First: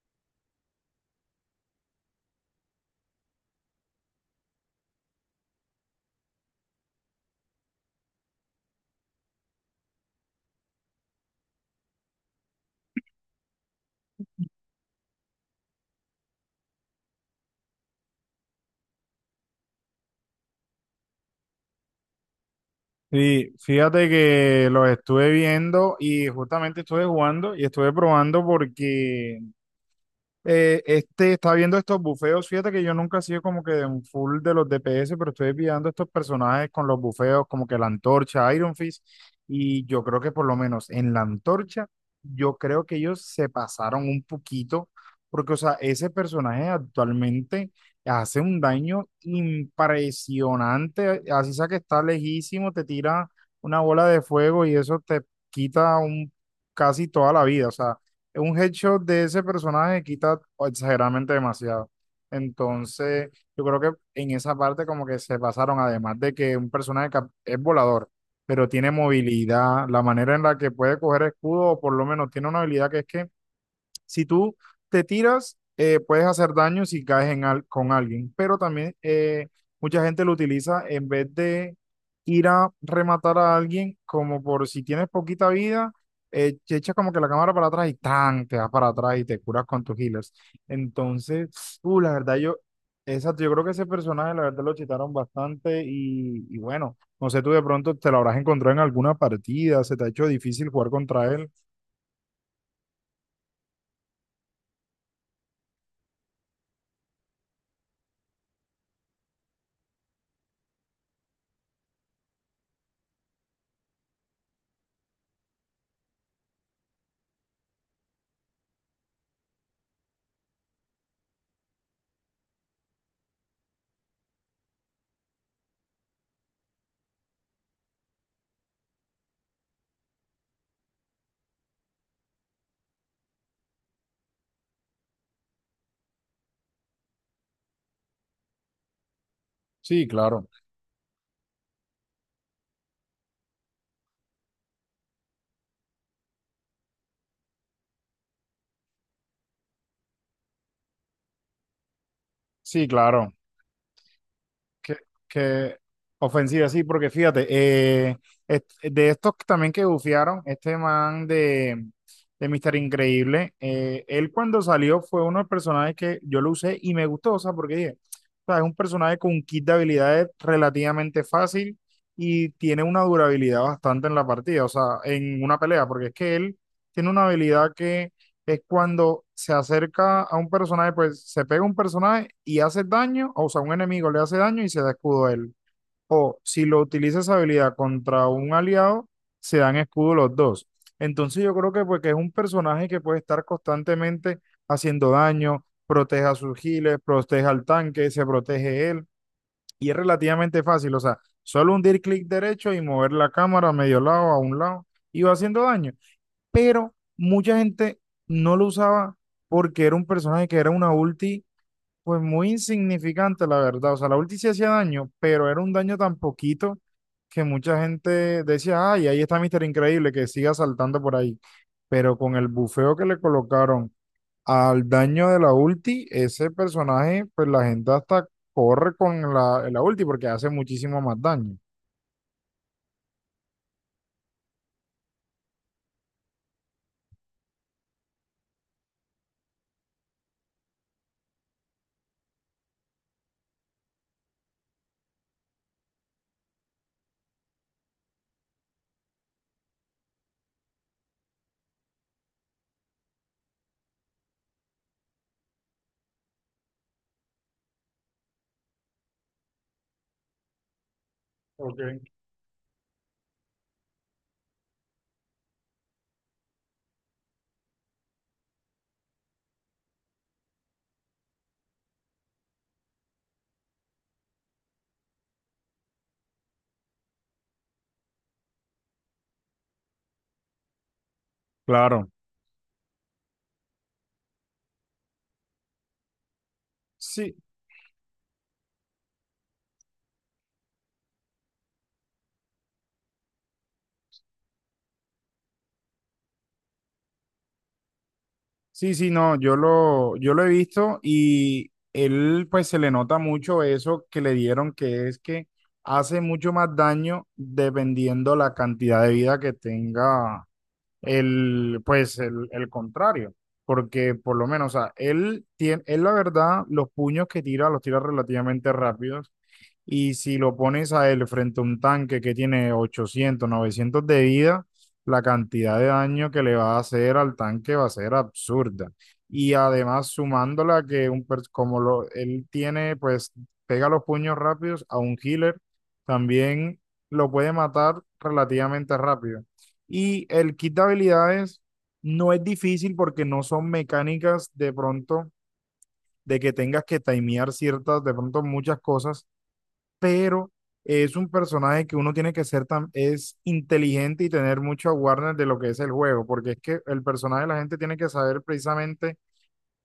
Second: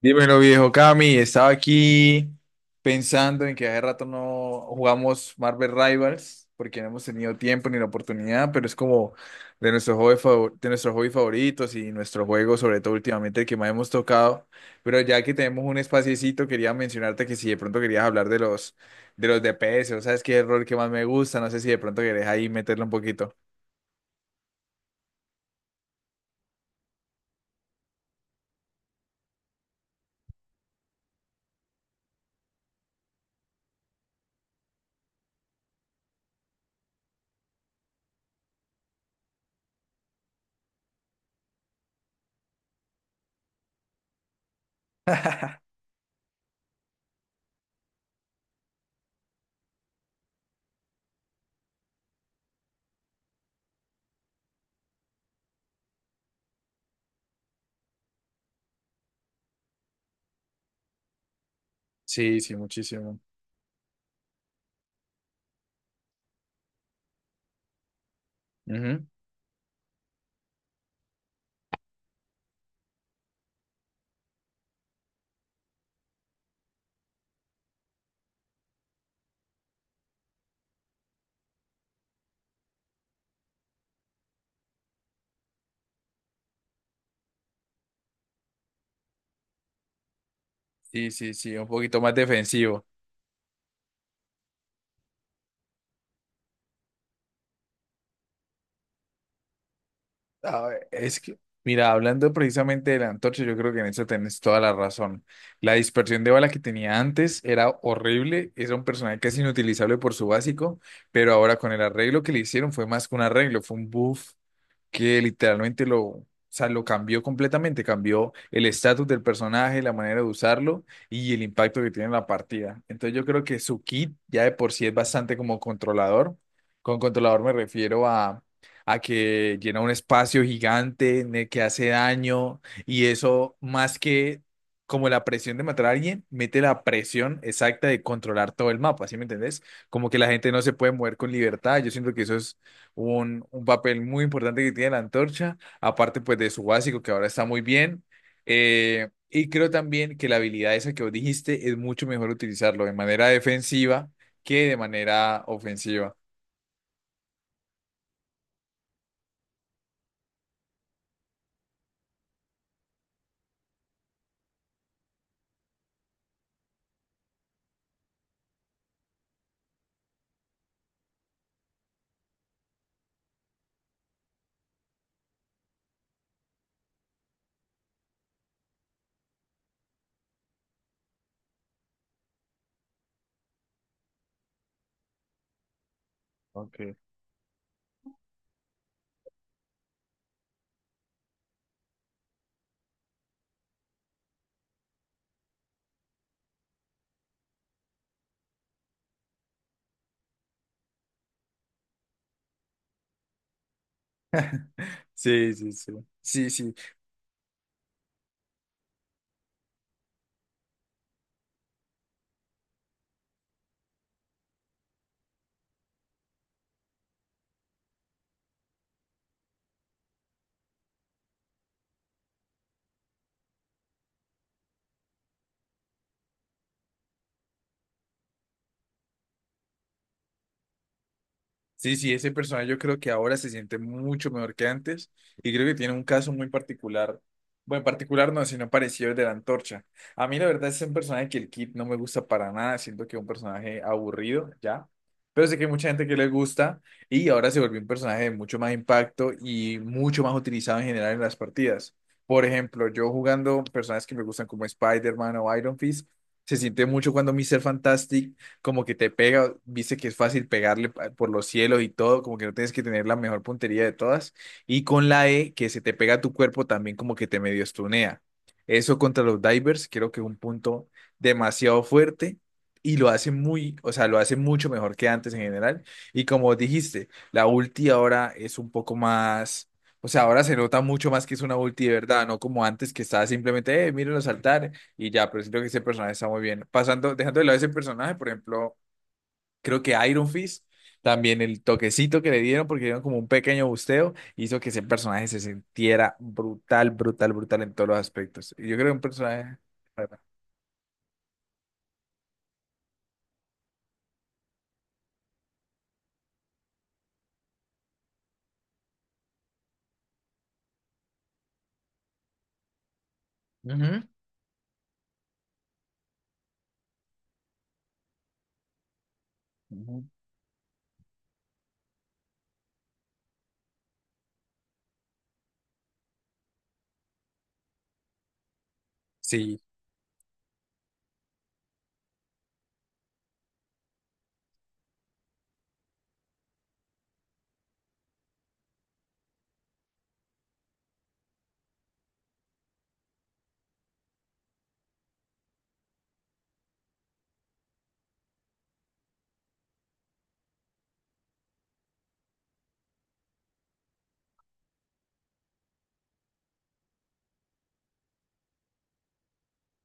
Dímelo, viejo Cami. Estaba aquí pensando en que hace rato no jugamos Marvel Rivals porque no hemos tenido tiempo ni la oportunidad, pero es como de nuestros de nuestros hobbies favoritos y nuestro juego, sobre todo últimamente, el que más hemos tocado. Pero ya que tenemos un espaciecito, quería mencionarte que si de pronto querías hablar de los DPS, o sabes qué es el rol que más me gusta, no sé si de pronto querés ahí meterle un poquito. Sí, fíjate que los estuve viendo y justamente estuve jugando y estuve probando porque este está viendo estos bufeos. Fíjate que yo nunca he sido como que un full de los DPS, pero estoy viendo estos personajes con los bufeos, como que la antorcha, Iron Fist. Y yo creo que por lo menos en la antorcha, yo creo que ellos se pasaron un poquito, porque, o sea, ese personaje actualmente hace un daño impresionante. Así sea que está lejísimo, te tira una bola de fuego y eso te quita un, casi toda la vida. O sea, un headshot de ese personaje quita exageradamente demasiado. Sí, sí, muchísimo. Entonces, yo creo que en esa parte como que se pasaron, además de que un es volador, pero tiene Ujú. movilidad, la manera en la que puede coger escudo, o por lo menos tiene una habilidad que es que si tú te tiras, puedes hacer daño si caes con alguien, pero también mucha gente lo utiliza en vez de ir a rematar a alguien, como por si tienes poquita vida, te echas como que la cámara para atrás y tan, te vas para atrás y te curas con tus healers. Sí, sí, Entonces, sí, un poquito uh, la más verdad, yo, defensivo. exacto, yo creo que ese personaje, la verdad, lo chitaron bastante y bueno, no sé, tú de pronto te lo habrás encontrado en alguna partida, se te ha hecho A difícil ver, jugar es contra que, él. mira, hablando precisamente de la antorcha, yo creo que en eso tenés toda la razón. La dispersión de bala que tenía antes era horrible, era un personaje casi inutilizable por su básico, pero ahora con el arreglo que le hicieron fue más que un arreglo, fue un buff que literalmente lo, o sea, lo cambió completamente, cambió el estatus del personaje, la manera de usarlo y el impacto que tiene en la partida. Entonces yo creo que su kit ya de por sí es bastante como controlador. Con controlador me refiero a que llena un espacio gigante en el que hace daño y eso más que... Como la presión de matar a alguien, mete la presión exacta de controlar todo el mapa, ¿sí me entendés? Sí, Como que la claro. gente no se puede mover con libertad. Yo siento que eso es un papel muy importante que tiene la antorcha, aparte pues de su básico que ahora está muy bien. Y creo también que la habilidad esa que vos dijiste es mucho mejor utilizarlo Sí, de manera claro. defensiva que de Que, manera que ofensiva. ofensiva, sí, porque fíjate, de estos que también que bufiaron, este man de Mister Increíble, él cuando salió fue uno de los personajes que yo lo usé y me gustó, o sea, porque dije, o sea, es un personaje con un kit de habilidades relativamente fácil y tiene una durabilidad bastante en la partida, o sea, en una pelea, porque es que él tiene una habilidad que es cuando se acerca a un personaje, pues se pega a un personaje y hace daño, o sea, un enemigo le hace daño y se da escudo a él. O si lo Okay. utiliza esa habilidad contra un aliado, se dan escudo los dos. Entonces yo creo que pues que es un personaje que puede estar constantemente haciendo daño, protege a sus giles, protege al tanque, se protege él y es relativamente fácil, o sea, solo hundir clic derecho y mover la cámara a medio lado, a un lado y va Sí, haciendo sí, sí. daño, Sí, sí. pero mucha gente no lo usaba porque era un personaje que era una ulti, pues muy insignificante, la verdad. O sea, la ulti sí hacía daño, pero era un daño tan poquito que mucha gente decía, ay, ahí está Mister Increíble, que siga saltando por ahí. Pero con el bufeo que le colocaron al daño de la ulti, ese personaje, pues la gente hasta corre con la ulti porque hace muchísimo más daño. Sí, sí, ese personaje yo creo que ahora se siente mucho mejor que antes y creo que tiene un caso muy particular. Bueno, particular no, sino parecido al de la antorcha. A mí la verdad es un personaje que el Kid no me gusta para nada, siento que es un personaje aburrido, ya. Pero sé que hay mucha gente que le gusta y ahora se volvió un personaje de mucho más impacto y mucho más utilizado en general en las partidas. Por ejemplo, yo jugando personajes que me gustan como Spider-Man o Iron Fist, se siente mucho cuando Mr. Fantastic como que te pega, viste que es fácil por los cielos y Ok. todo, como que no tienes que tener la mejor puntería de todas. Y con la E, que se te pega a tu cuerpo también como que te medio estunea. Eso contra los divers creo que es un punto demasiado fuerte y lo hace muy, o sea, lo hace mucho mejor que antes en general. Y como dijiste, la ulti ahora es un poco más... O sea, ahora se nota mucho más que es una ulti de Claro. verdad, no como antes que estaba simplemente, mírenlo saltar, y ya, pero siento que ese personaje está muy bien. Pasando, Sí. dejando de lado ese personaje, por ejemplo, creo que Iron Fist, también el toquecito que le dieron, porque dieron como un pequeño busteo, hizo que ese personaje se sintiera brutal, brutal, brutal en todos los aspectos. Y yo creo que Sí, un sí, no, personaje... yo lo he visto y él pues se le nota mucho eso que le dieron, que es que hace mucho más daño dependiendo la cantidad de vida que tenga el contrario, Ujú. porque por lo menos, o sea, él tiene, él la verdad, los puños que tira los tira relativamente rápidos Ujú. y si lo pones a él frente a un tanque que tiene 800 900 de vida, la cantidad de daño que le va a hacer al tanque va a ser absurda. Y Sí, además sumándola que un él tiene, pues pega los puños rápidos a un healer, también lo puede matar relativamente rápido. Y el kit de habilidades no es difícil porque no son mecánicas de pronto de que tengas que timear ciertas, de pronto muchas cosas, pero es un personaje que uno tiene que ser tan, es inteligente y tener mucho awareness de lo que es el juego, porque es que el personaje la gente tiene que saber precisamente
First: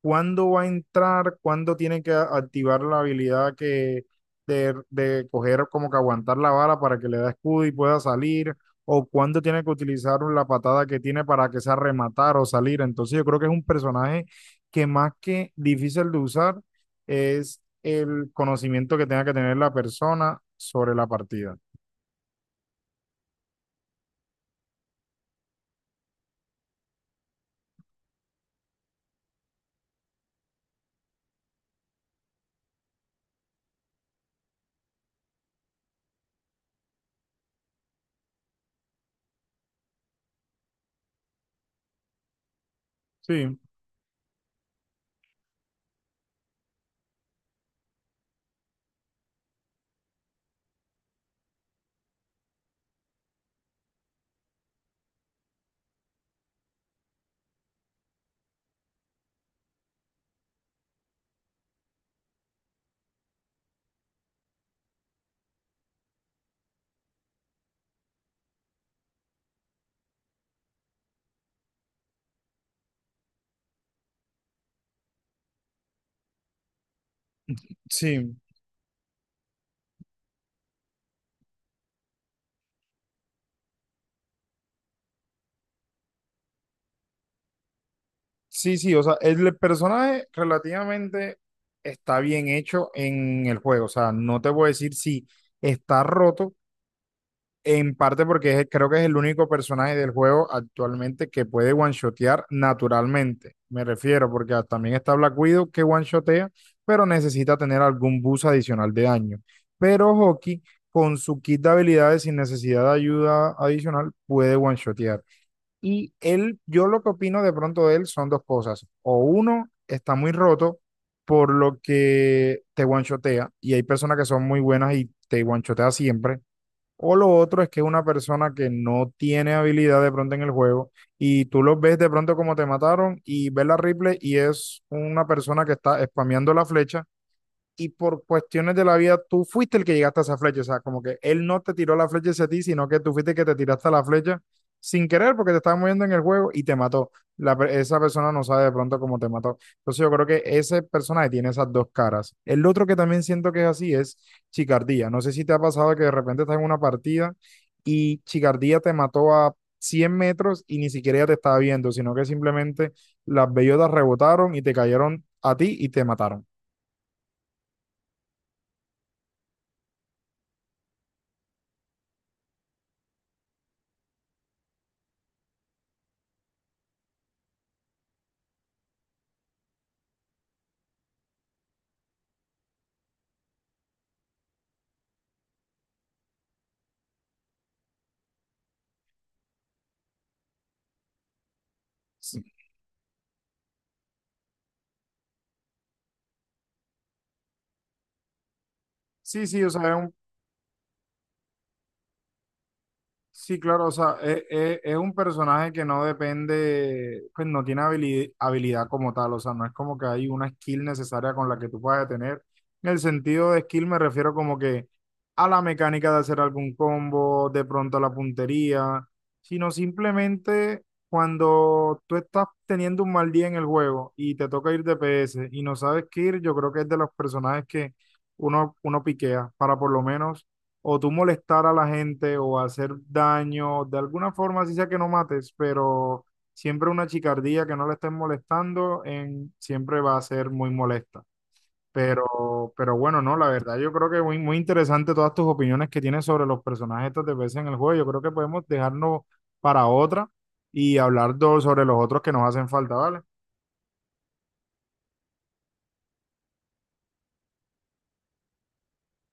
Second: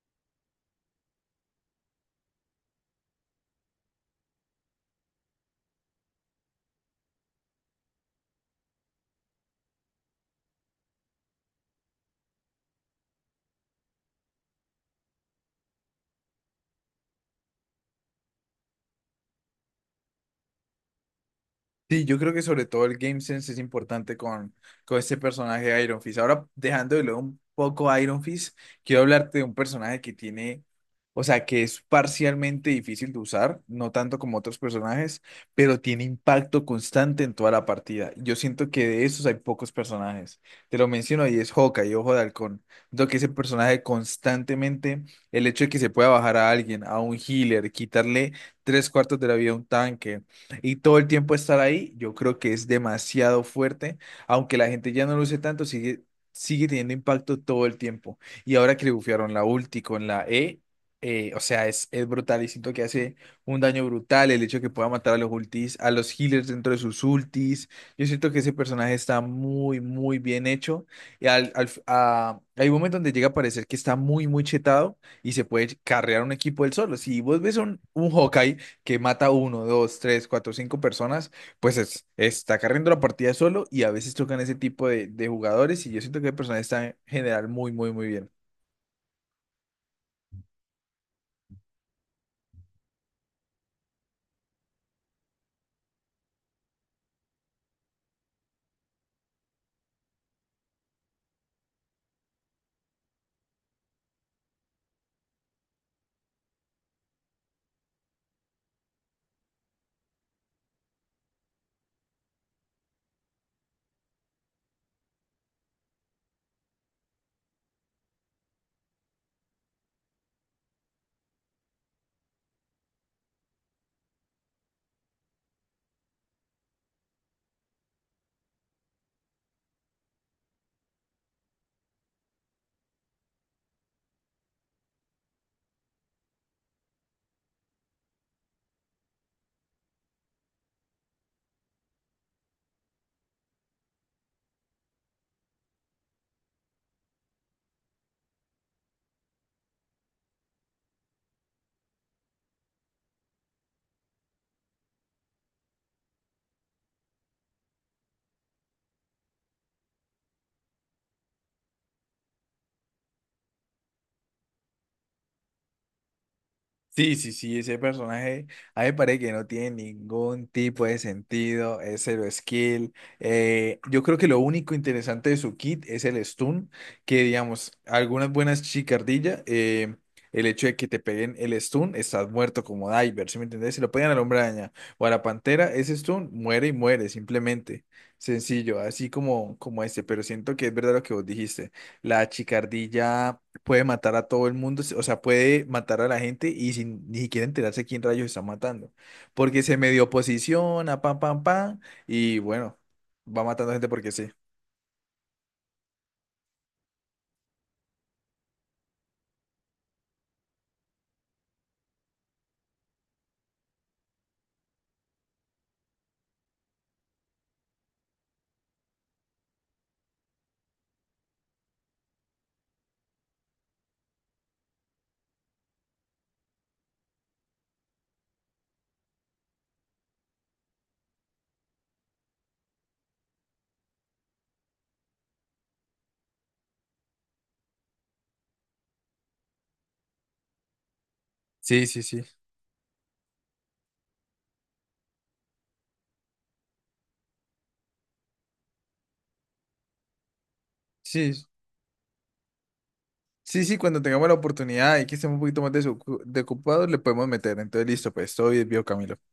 cuándo va a entrar, cuándo tiene que activar la habilidad que de coger como que aguantar la bala para que le da escudo y pueda salir, o cuándo tiene que utilizar la patada que tiene para que sea rematar o salir. Entonces yo creo que es un personaje que más que difícil de usar es el conocimiento que tenga que tener la persona sobre la partida. sí, yo creo que sobre todo el game sense es importante con este personaje de Iron Fist. Ahora, dejando de lado un poco a Iron Fist, quiero hablarte de un personaje que tiene, o sea, que es parcialmente difícil de usar, no tanto como otros personajes, pero tiene impacto constante en toda la partida. Yo siento que de esos hay pocos personajes. Te lo menciono y es Hawkeye, Ojo de Halcón. Lo que ese Sí, personaje constantemente, el hecho de que se pueda bajar a alguien, a un healer, quitarle tres cuartos de la vida a un tanque y todo el tiempo estar ahí, yo creo que es demasiado fuerte, aunque la gente ya no lo use tanto, sigue, sigue teniendo impacto todo el tiempo. Y ahora que le bufiaron la ulti con la E, o sea, es brutal y siento que hace un daño brutal el hecho de que pueda matar a los ultis, a los healers dentro de sus ultis. Yo siento que ese personaje está muy, muy bien hecho. Y hay un momento donde llega a parecer que está muy, muy chetado y se puede carrear un equipo él solo. Si vos ves un sí. Hawkeye que mata uno, dos, tres, cuatro, cinco personas, pues está carriendo la partida solo y a veces tocan ese tipo de jugadores y yo siento que el personaje está en general muy, muy, muy bien. Sí, sí, o sea, el personaje relativamente está bien hecho en el juego. O sea, no te voy a decir si está roto, en parte porque creo que es el único personaje del juego actualmente que puede one-shotear naturalmente. Me refiero, porque también está Black Widow que one-shotea, pero necesita tener algún boost adicional de daño. Pero Hoki con su kit de habilidades sin necesidad de ayuda adicional, puede one-shotear. Él, yo lo que opino de pronto de él son dos cosas. O uno, está muy roto, por lo que te guanchotea, y hay personas que son muy buenas y te guanchotea siempre. O lo otro es que es una persona que no tiene habilidad de pronto en el juego y tú los ves de pronto como te mataron y ves la replay y es una persona que está spameando la flecha y por cuestiones de la vida tú fuiste el que llegaste a esa flecha, o sea, como que él no te tiró la flecha hacia ti, sino que tú fuiste el que te tiraste a la flecha sin querer porque te estabas moviendo en el juego y te mató. Esa persona no sabe de pronto cómo te mató. Entonces yo creo que ese personaje tiene esas dos caras. El otro que también siento que es así es Chicardía. No sé si te ha pasado que de repente estás en una partida y Chicardía te mató a 100 metros y ni siquiera ella te estaba viendo, sino que simplemente las bellotas rebotaron y te cayeron a ti y te mataron. Sí, sí, sí, ese personaje, a mí me parece que no tiene ningún tipo de sentido, es cero skill. Yo creo que lo único interesante de su kit es el stun, que digamos, algunas buenas chicardillas, el hecho de que te peguen el stun, estás muerto como diver, ¿sí me entendés? Si lo pegan al hombre araña o a la pantera, ese stun muere y muere, simplemente. Sencillo, así como, como este, pero siento que es verdad lo que vos dijiste. La chicardilla puede matar a todo el mundo, o sea, puede matar a la gente y sin ni siquiera enterarse quién rayos está matando. Sí, Porque sí, o se sea, es medio un, posiciona, pam, pam, pam, y bueno, va sí, matando claro, gente o porque sea, sí. Es un personaje que no depende, pues no tiene habilidad, como tal, o sea, no es como que hay una skill necesaria con la que tú puedas tener. En el sentido de skill me refiero como que a la mecánica de hacer algún combo, de pronto a la puntería, sino simplemente cuando tú estás teniendo un mal día en el juego y te toca ir DPS y no sabes qué ir, yo creo que es de los personajes que uno piquea para por lo menos o tú molestar a la gente o hacer daño, de alguna forma, así sea que no mates, pero siempre una chicardía que no le estén molestando en, siempre va a ser muy molesta. Sí, sí, sí. Pero bueno, no, la verdad, yo creo que muy interesante todas tus opiniones que tienes sobre los personajes estos de veces en el juego. Yo creo que podemos dejarnos para otra y hablar Sí, sobre los otros que nos hacen falta, ¿vale? sí, sí, cuando tengamos la oportunidad y que estemos un poquito más desocupados, le podemos meter. Entonces, listo, pues, todo bien, vio Camilo.